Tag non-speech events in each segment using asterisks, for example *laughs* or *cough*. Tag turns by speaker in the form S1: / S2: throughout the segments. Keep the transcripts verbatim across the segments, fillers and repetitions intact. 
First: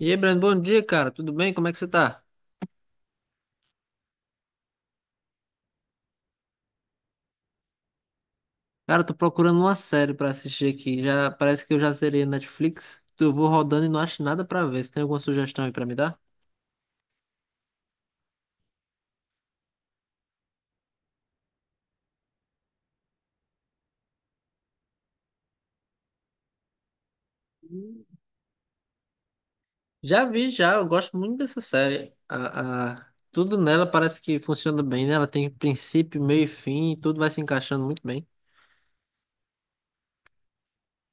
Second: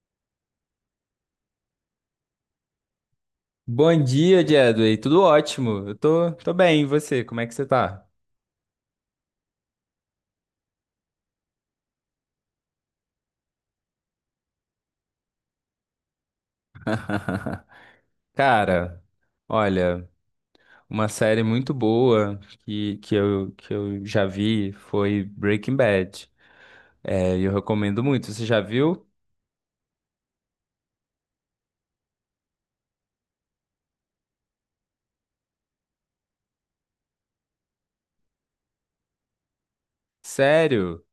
S1: E aí, Brando, bom dia, cara. Tudo bem? Como é que você tá?
S2: Bom dia, Jedway. Tudo ótimo. Eu tô, tô bem. E você? Como é que você tá?
S1: Cara, eu tô procurando uma série pra assistir aqui. Já parece que eu já zerei a Netflix. Eu vou rodando e não acho nada pra ver. Você tem alguma sugestão aí pra me dar?
S2: *laughs* Cara, olha, uma série muito boa que, que eu, que eu já vi foi Breaking Bad. É, eu recomendo muito. Você já viu?
S1: Já vi, já. Eu gosto muito dessa série. A, a- Tudo nela parece que funciona bem, né? Ela tem princípio, meio e fim, e tudo vai se encaixando muito bem.
S2: Sério?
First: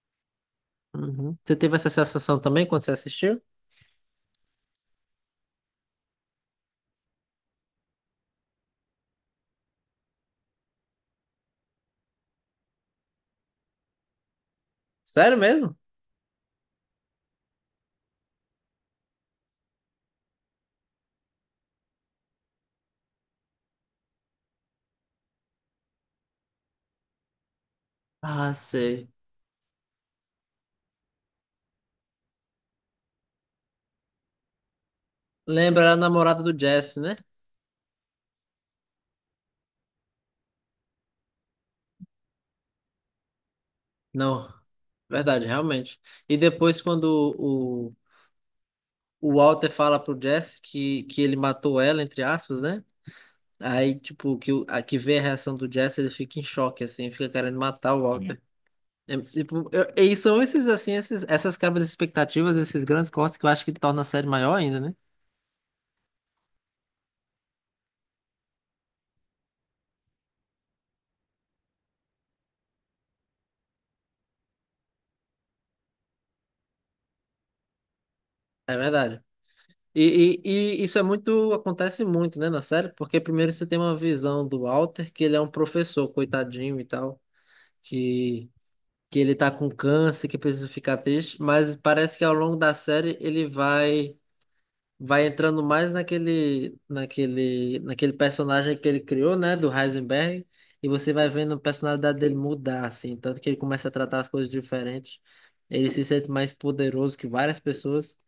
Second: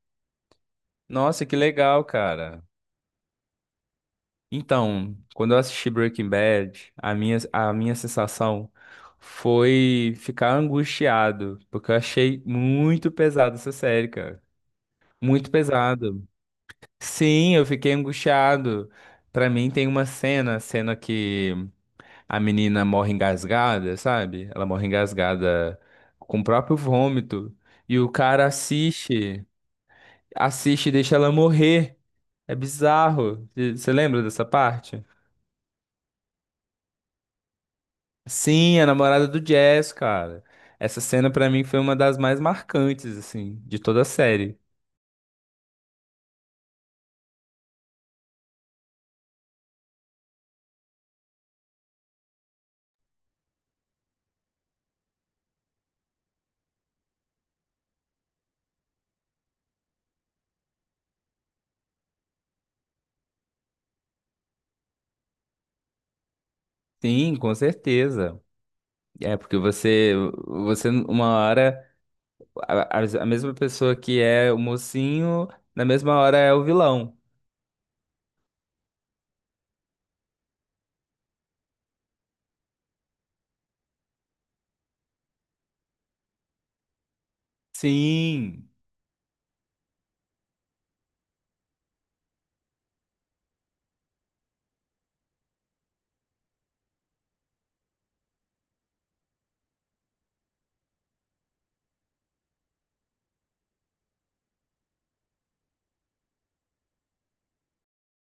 S1: Uhum.
S2: Nossa,
S1: Você
S2: que
S1: teve essa
S2: legal,
S1: sensação
S2: cara.
S1: também quando você assistiu?
S2: Então, quando eu assisti Breaking Bad, a minha, a minha sensação foi ficar angustiado, porque eu achei muito pesado essa série, cara.
S1: Sério
S2: Muito
S1: mesmo?
S2: pesado. Sim, eu fiquei angustiado. Pra mim tem uma cena, a cena que a menina morre engasgada, sabe? Ela morre engasgada com o próprio vômito e o cara
S1: Ah, sei.
S2: assiste, assiste e deixa ela morrer. É bizarro. Você lembra dessa parte?
S1: Lembra a namorada do Jesse, né?
S2: Sim, a namorada do Jazz, cara. Essa cena pra mim foi uma das mais marcantes assim de toda a
S1: Não,
S2: série.
S1: verdade, realmente. E depois quando o Walter fala pro Jesse que, que ele matou ela, entre aspas, né? Aí, tipo, que, o- a, que vê a reação do Jesse, ele fica em choque, assim, fica querendo matar o Walter. É, tipo, eu- e são esses, assim, esses, essas quebras de expectativas, esses grandes cortes que eu acho que torna a série maior ainda, né?
S2: Sim, com certeza. É porque você você uma hora A, a a mesma pessoa que é o mocinho, na mesma hora é o vilão.
S1: É verdade. E, e, e isso é muito, acontece muito, né, na série, porque primeiro você tem uma visão do Walter, que ele é um professor, coitadinho e tal, que,
S2: Sim.
S1: que ele tá com câncer, que precisa ficar triste, mas parece que ao longo da série ele vai vai entrando mais naquele, naquele, naquele personagem que ele criou, né, do Heisenberg, e você vai vendo a personalidade dele mudar, assim, tanto que ele começa a tratar as coisas diferentes, ele se sente mais poderoso que várias pessoas,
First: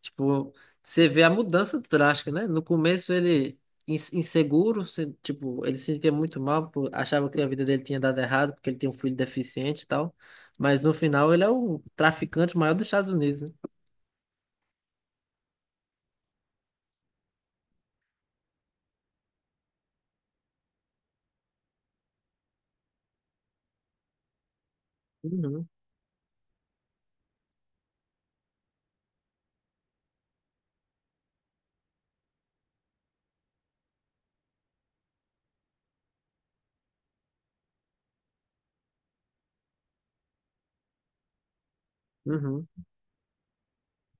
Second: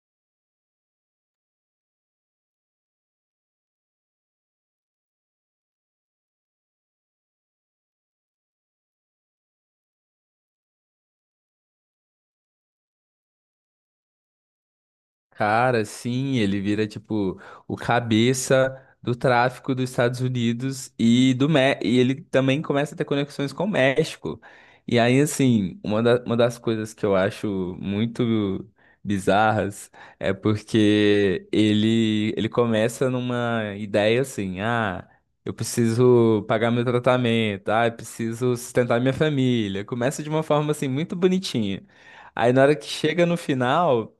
S1: tipo, você vê a mudança drástica, né, no começo ele ins- inseguro, se- tipo, ele se sentia muito mal, por- achava que a vida dele tinha dado errado, porque ele tinha um filho deficiente e tal, mas no final ele é o traficante maior dos Estados Unidos, né?
S2: Cara, sim, ele vira tipo o cabeça do tráfico dos Estados Unidos e do Mé e ele também começa a ter conexões com o México. E aí,
S1: Uhum,
S2: assim, uma, da- uma das coisas que eu acho muito bizarras é porque ele ele começa numa ideia assim, ah, eu preciso pagar meu tratamento, ah, eu preciso sustentar minha família. Começa de uma forma assim muito bonitinha. Aí na
S1: uhum,
S2: hora que chega no final,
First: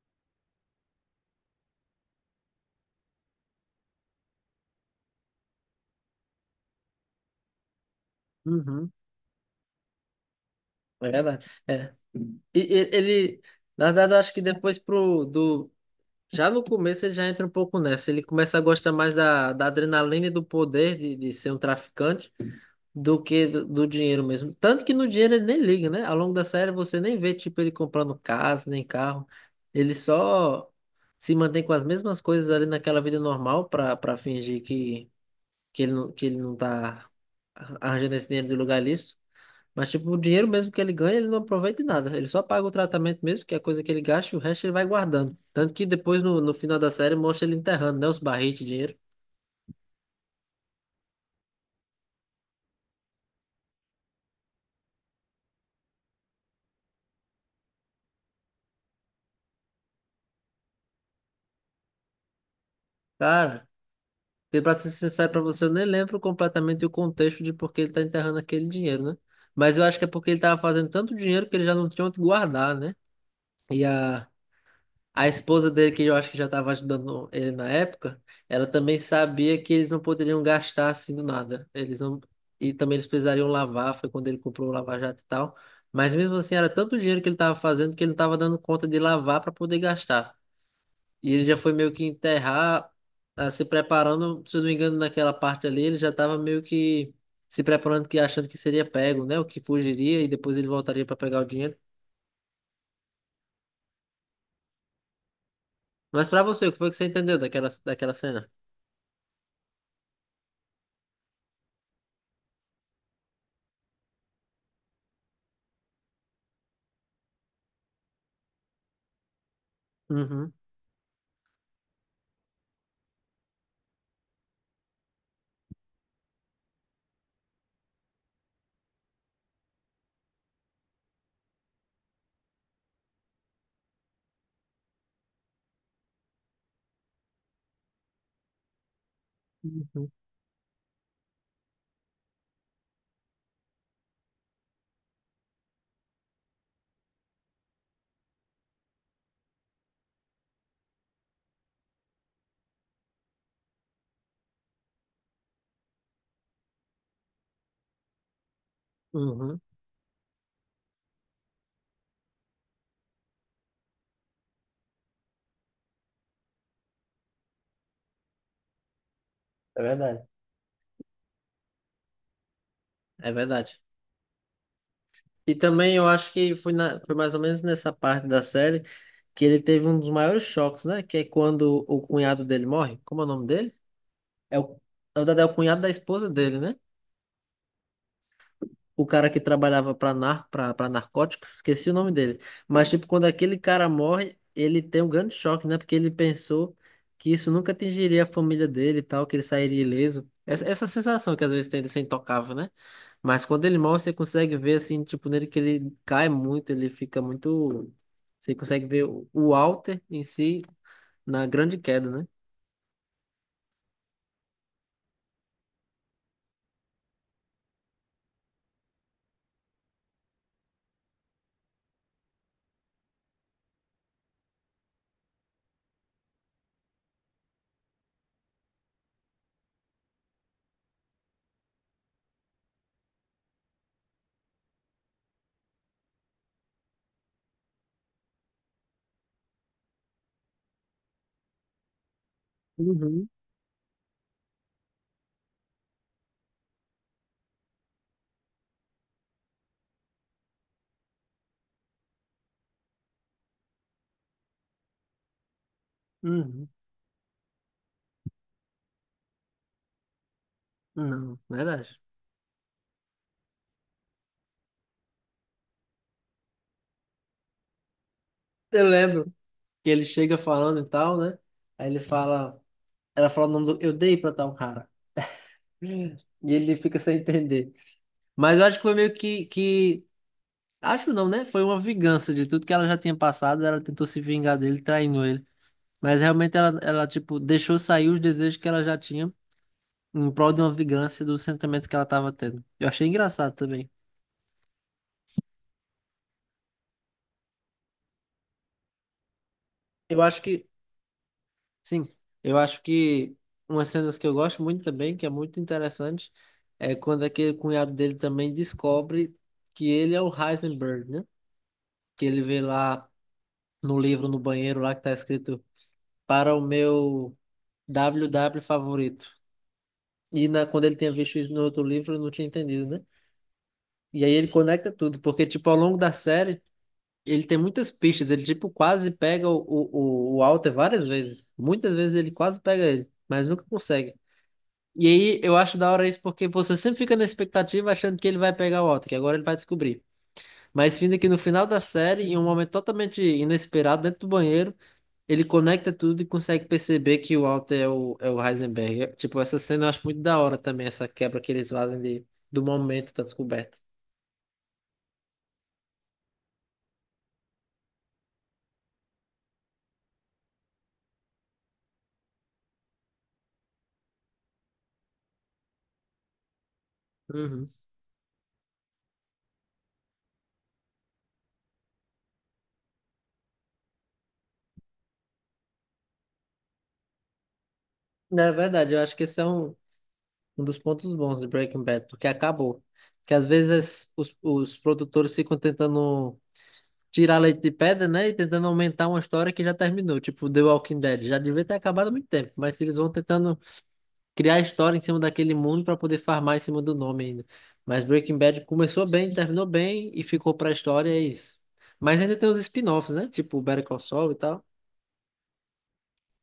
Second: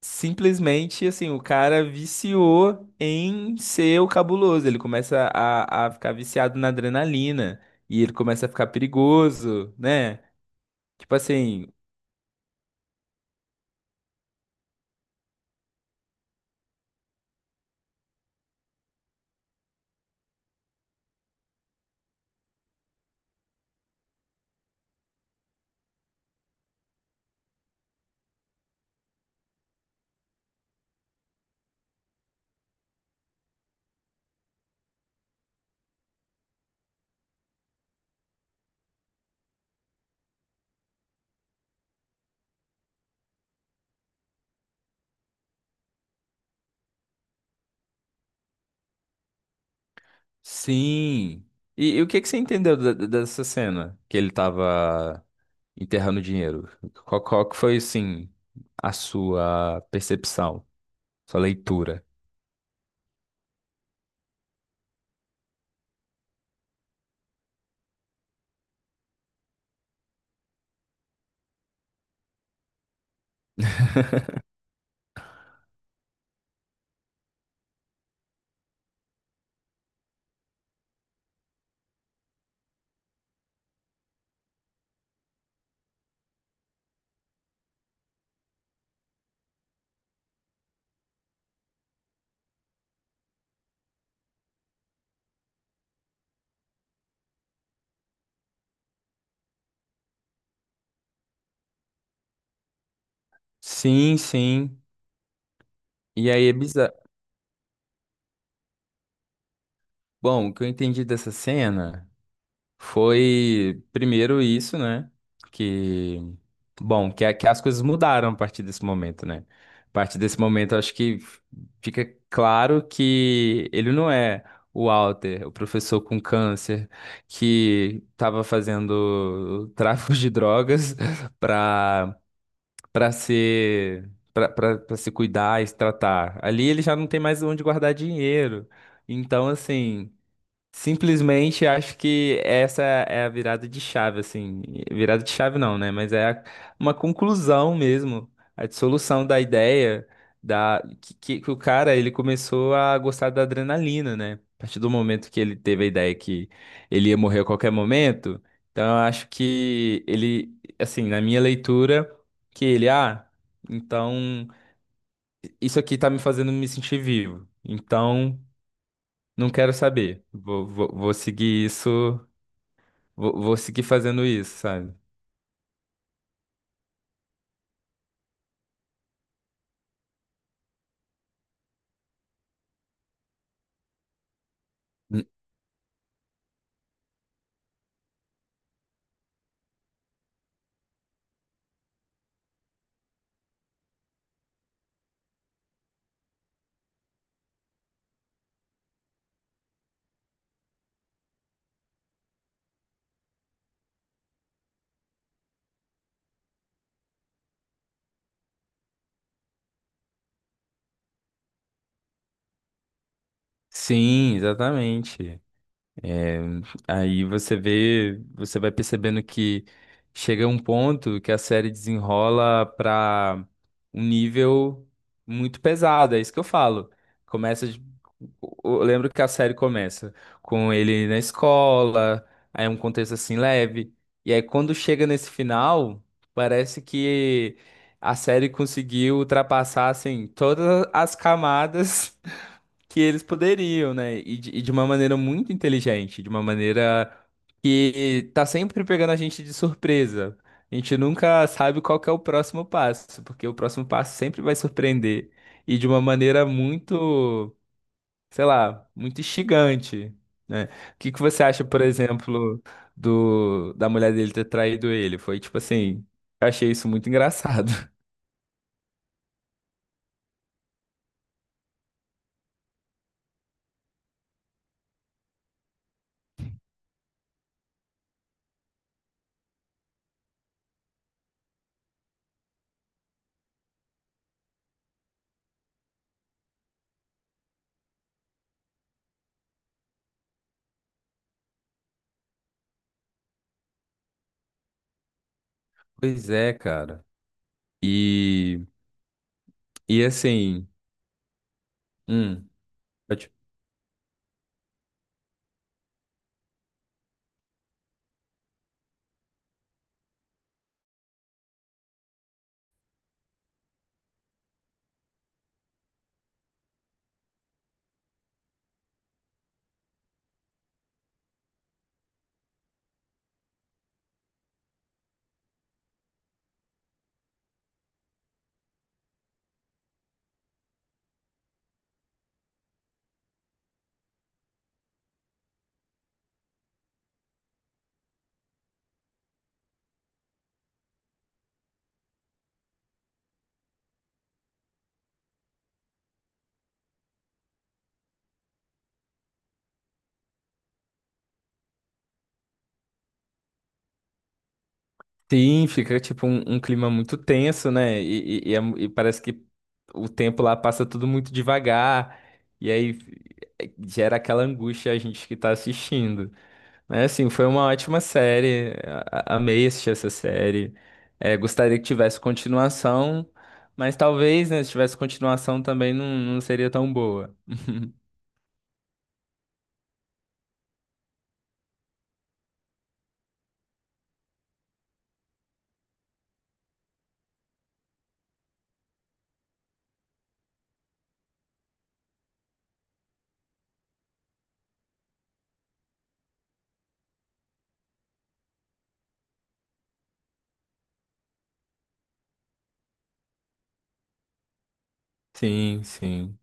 S2: simplesmente, assim, o cara viciou em ser o cabuloso. Ele começa a, a ficar viciado na adrenalina e ele começa a ficar
S1: uhum.
S2: perigoso, né?
S1: É
S2: Tipo
S1: verdade.
S2: assim,
S1: É. E, e- ele, na verdade, eu acho que depois pro do já no começo ele já entra um pouco nessa. Ele começa a gostar mais da, da adrenalina e do poder de, de ser um traficante do que do, do dinheiro mesmo. Tanto que no dinheiro ele nem liga, né? Ao longo da série você nem vê tipo ele comprando casa nem carro. Ele só se mantém com as mesmas coisas ali naquela vida normal para para fingir que que ele não, que ele não tá arranjando esse dinheiro de lugar lícito. Mas, tipo, o dinheiro mesmo que ele ganha, ele não aproveita em nada. Ele só paga o tratamento mesmo, que é a coisa que ele gasta, e o resto ele vai guardando. Tanto que depois, no, no final da série, mostra ele enterrando, né? Os barris de dinheiro.
S2: sim. E, e o que que você entendeu da- da- dessa cena que ele tava enterrando dinheiro? Qual, qual que foi, assim, a sua percepção, sua leitura?
S1: Cara, e pra ser sincero pra você, eu nem lembro completamente o contexto de por que ele tá enterrando aquele dinheiro, né? Mas eu acho que é porque ele tava fazendo tanto dinheiro que ele já não tinha onde guardar, né? E a, A esposa dele, que eu acho que já estava ajudando ele na época, ela também sabia que eles não poderiam gastar assim do nada. Eles não... E também eles precisariam lavar, foi quando ele comprou o Lava Jato e tal. Mas mesmo assim, era tanto dinheiro que ele estava fazendo que ele não estava dando conta de lavar para poder gastar. E ele já foi meio que enterrar, ah, se preparando, se eu não me engano, naquela parte ali, ele já estava meio que se preparando, que achando que seria pego, né? O que fugiria e depois ele voltaria para pegar o dinheiro.
S2: Sim, sim.
S1: Mas
S2: E
S1: para
S2: aí é
S1: você, o que foi que
S2: bizarro.
S1: você entendeu daquela, daquela cena?
S2: Bom, o que eu entendi dessa cena. Foi primeiro isso, né? Que, bom, que, a- que as coisas mudaram a partir desse momento, né? A partir desse
S1: Uhum.
S2: momento, eu acho que fica claro que ele não é o Walter, o professor com câncer, que estava fazendo tráfico de drogas *laughs* para para ser para para se cuidar e se tratar. Ali ele já não tem mais onde guardar dinheiro. Então,
S1: Uhum,
S2: assim, simplesmente acho que essa é a virada de chave, assim. Virada de chave não, né? Mas é a- uma conclusão mesmo, a dissolução da ideia da que, que- que o cara ele começou a gostar da adrenalina, né? A partir do momento que ele teve a ideia que ele ia morrer a qualquer momento, então eu acho
S1: uhum.
S2: que ele, assim, na minha leitura, que ele, ah, então isso aqui tá me fazendo me sentir vivo. Então não quero
S1: É verdade,
S2: saber. Vou, vou, vou seguir isso.
S1: é
S2: Vou, vou
S1: verdade.
S2: seguir fazendo isso, sabe?
S1: E também eu acho que foi, na, foi mais ou menos nessa parte da série que ele teve um dos maiores choques, né? Que é quando o cunhado dele morre. Como é o nome dele? É o, na
S2: N-
S1: verdade, é o cunhado da esposa dele, né? O cara que trabalhava para nar, pra, pra narcóticos, esqueci o nome dele. Mas, tipo, quando aquele cara morre, ele tem um grande choque, né? Porque ele pensou que isso nunca atingiria a família dele e tal, que ele sairia ileso. Essa, essa sensação que às vezes tem de ser intocável, né? Mas quando ele morre, você consegue ver, assim, tipo, nele que ele cai muito, ele fica muito. Você consegue ver o o Walter em si na grande queda, né?
S2: Sim, exatamente. É, aí você vê, você vai percebendo que chega um ponto que a série desenrola para um nível muito pesado, é isso que eu falo. Começa, de- eu lembro que a série começa com ele na escola, aí é um contexto assim leve, e aí quando chega nesse final, parece que a série conseguiu ultrapassar assim todas as camadas que eles
S1: Uhum,
S2: poderiam, né? E de, e de uma maneira muito inteligente, de uma maneira que tá sempre pegando a gente de surpresa. A gente nunca sabe qual que é o próximo passo, porque o próximo passo sempre vai surpreender. E de uma maneira
S1: uhum.
S2: muito, sei lá, muito instigante, né? O que que
S1: Não,
S2: você acha, por
S1: verdade.
S2: exemplo, do da mulher dele ter traído ele? Foi tipo assim, eu achei isso muito engraçado. *laughs*
S1: Eu lembro que ele chega falando e tal, né? Aí ele fala. Ela fala o nome do. Eu dei pra tal cara. E ele fica sem entender. Mas eu acho que foi meio que, que. Acho não, né? Foi uma vingança de tudo que ela já tinha passado. Ela tentou se vingar dele, traindo ele. Mas realmente ela, ela tipo, deixou sair os desejos que ela já tinha em prol de uma vingança dos sentimentos que ela tava tendo. Eu achei engraçado também.
S2: Pois é, cara. E, e
S1: Eu acho que.
S2: assim,
S1: Sim.
S2: hum,
S1: Eu acho
S2: pode
S1: que umas cenas que eu gosto muito também, que é muito interessante, é quando aquele cunhado dele também descobre que ele é o Heisenberg, né? Que ele vê lá no livro, no banheiro lá que tá escrito para o meu W W favorito. E na, quando ele tinha visto isso no outro livro, ele não tinha entendido, né? E aí ele conecta tudo, porque, tipo, ao longo da série, ele tem muitas pistas. Ele, tipo, quase pega o, o, o Walter várias vezes. Muitas vezes ele quase pega ele, mas nunca consegue. E aí eu acho da hora isso porque você sempre fica na expectativa achando que ele vai pegar o Walter, que agora ele vai descobrir. Mas vindo aqui no final da série, em um momento totalmente inesperado, dentro do banheiro, ele conecta tudo e consegue perceber que o Walter é o, é o Heisenberg. Eu- Tipo, essa cena eu acho muito da hora também, essa quebra que eles fazem de, do momento da descoberta.
S2: sim, fica tipo um, um clima muito tenso, né? E, e- e é mu- e parece que o tempo lá passa tudo muito devagar, e aí eh, gera aquela angústia a gente que tá assistindo. Mas assim, foi uma
S1: Uhum.
S2: ótima série, a- a- amei assistir essa série. Eh, gostaria que tivesse continuação, mas talvez, né, se tivesse continuação também não, não seria tão boa.
S1: Na verdade, eu acho que esse é um, um dos pontos bons de Breaking Bad, porque acabou. Que às vezes os, os produtores ficam tentando tirar leite de pedra, né? E tentando aumentar uma história que já terminou. Tipo, The Walking Dead. Já devia ter acabado há muito tempo, mas eles vão tentando criar história em cima daquele mundo para poder farmar em cima do nome ainda. Mas Breaking Bad começou bem, terminou bem e ficou pra história, é isso. Mas ainda tem os spin-offs, né? Tipo Better Call Saul e tal.
S2: Sim, sim.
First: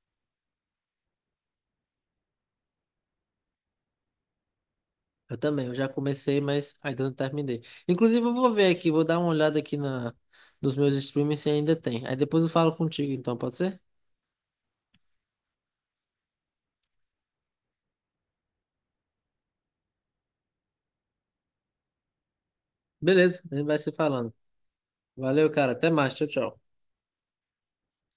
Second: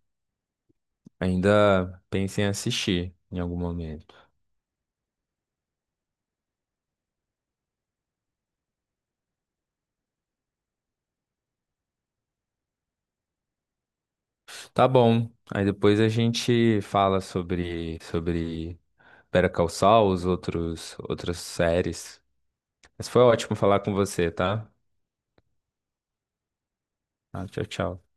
S2: Ainda pensem em assistir em algum momento.
S1: Eu também, eu já comecei, mas ainda não terminei. Inclusive, eu vou ver aqui, vou dar uma olhada aqui na, nos meus streams se ainda tem. Aí depois eu falo contigo, então, pode ser?
S2: Tá bom. Aí depois a gente fala sobre sobre Better Call Saul, os outros outras séries. Mas foi
S1: Beleza, a
S2: ótimo
S1: gente vai
S2: falar
S1: se
S2: com você,
S1: falando.
S2: tá?
S1: Valeu, cara. Até mais. Tchau, tchau.
S2: Ah, tchau, tchau.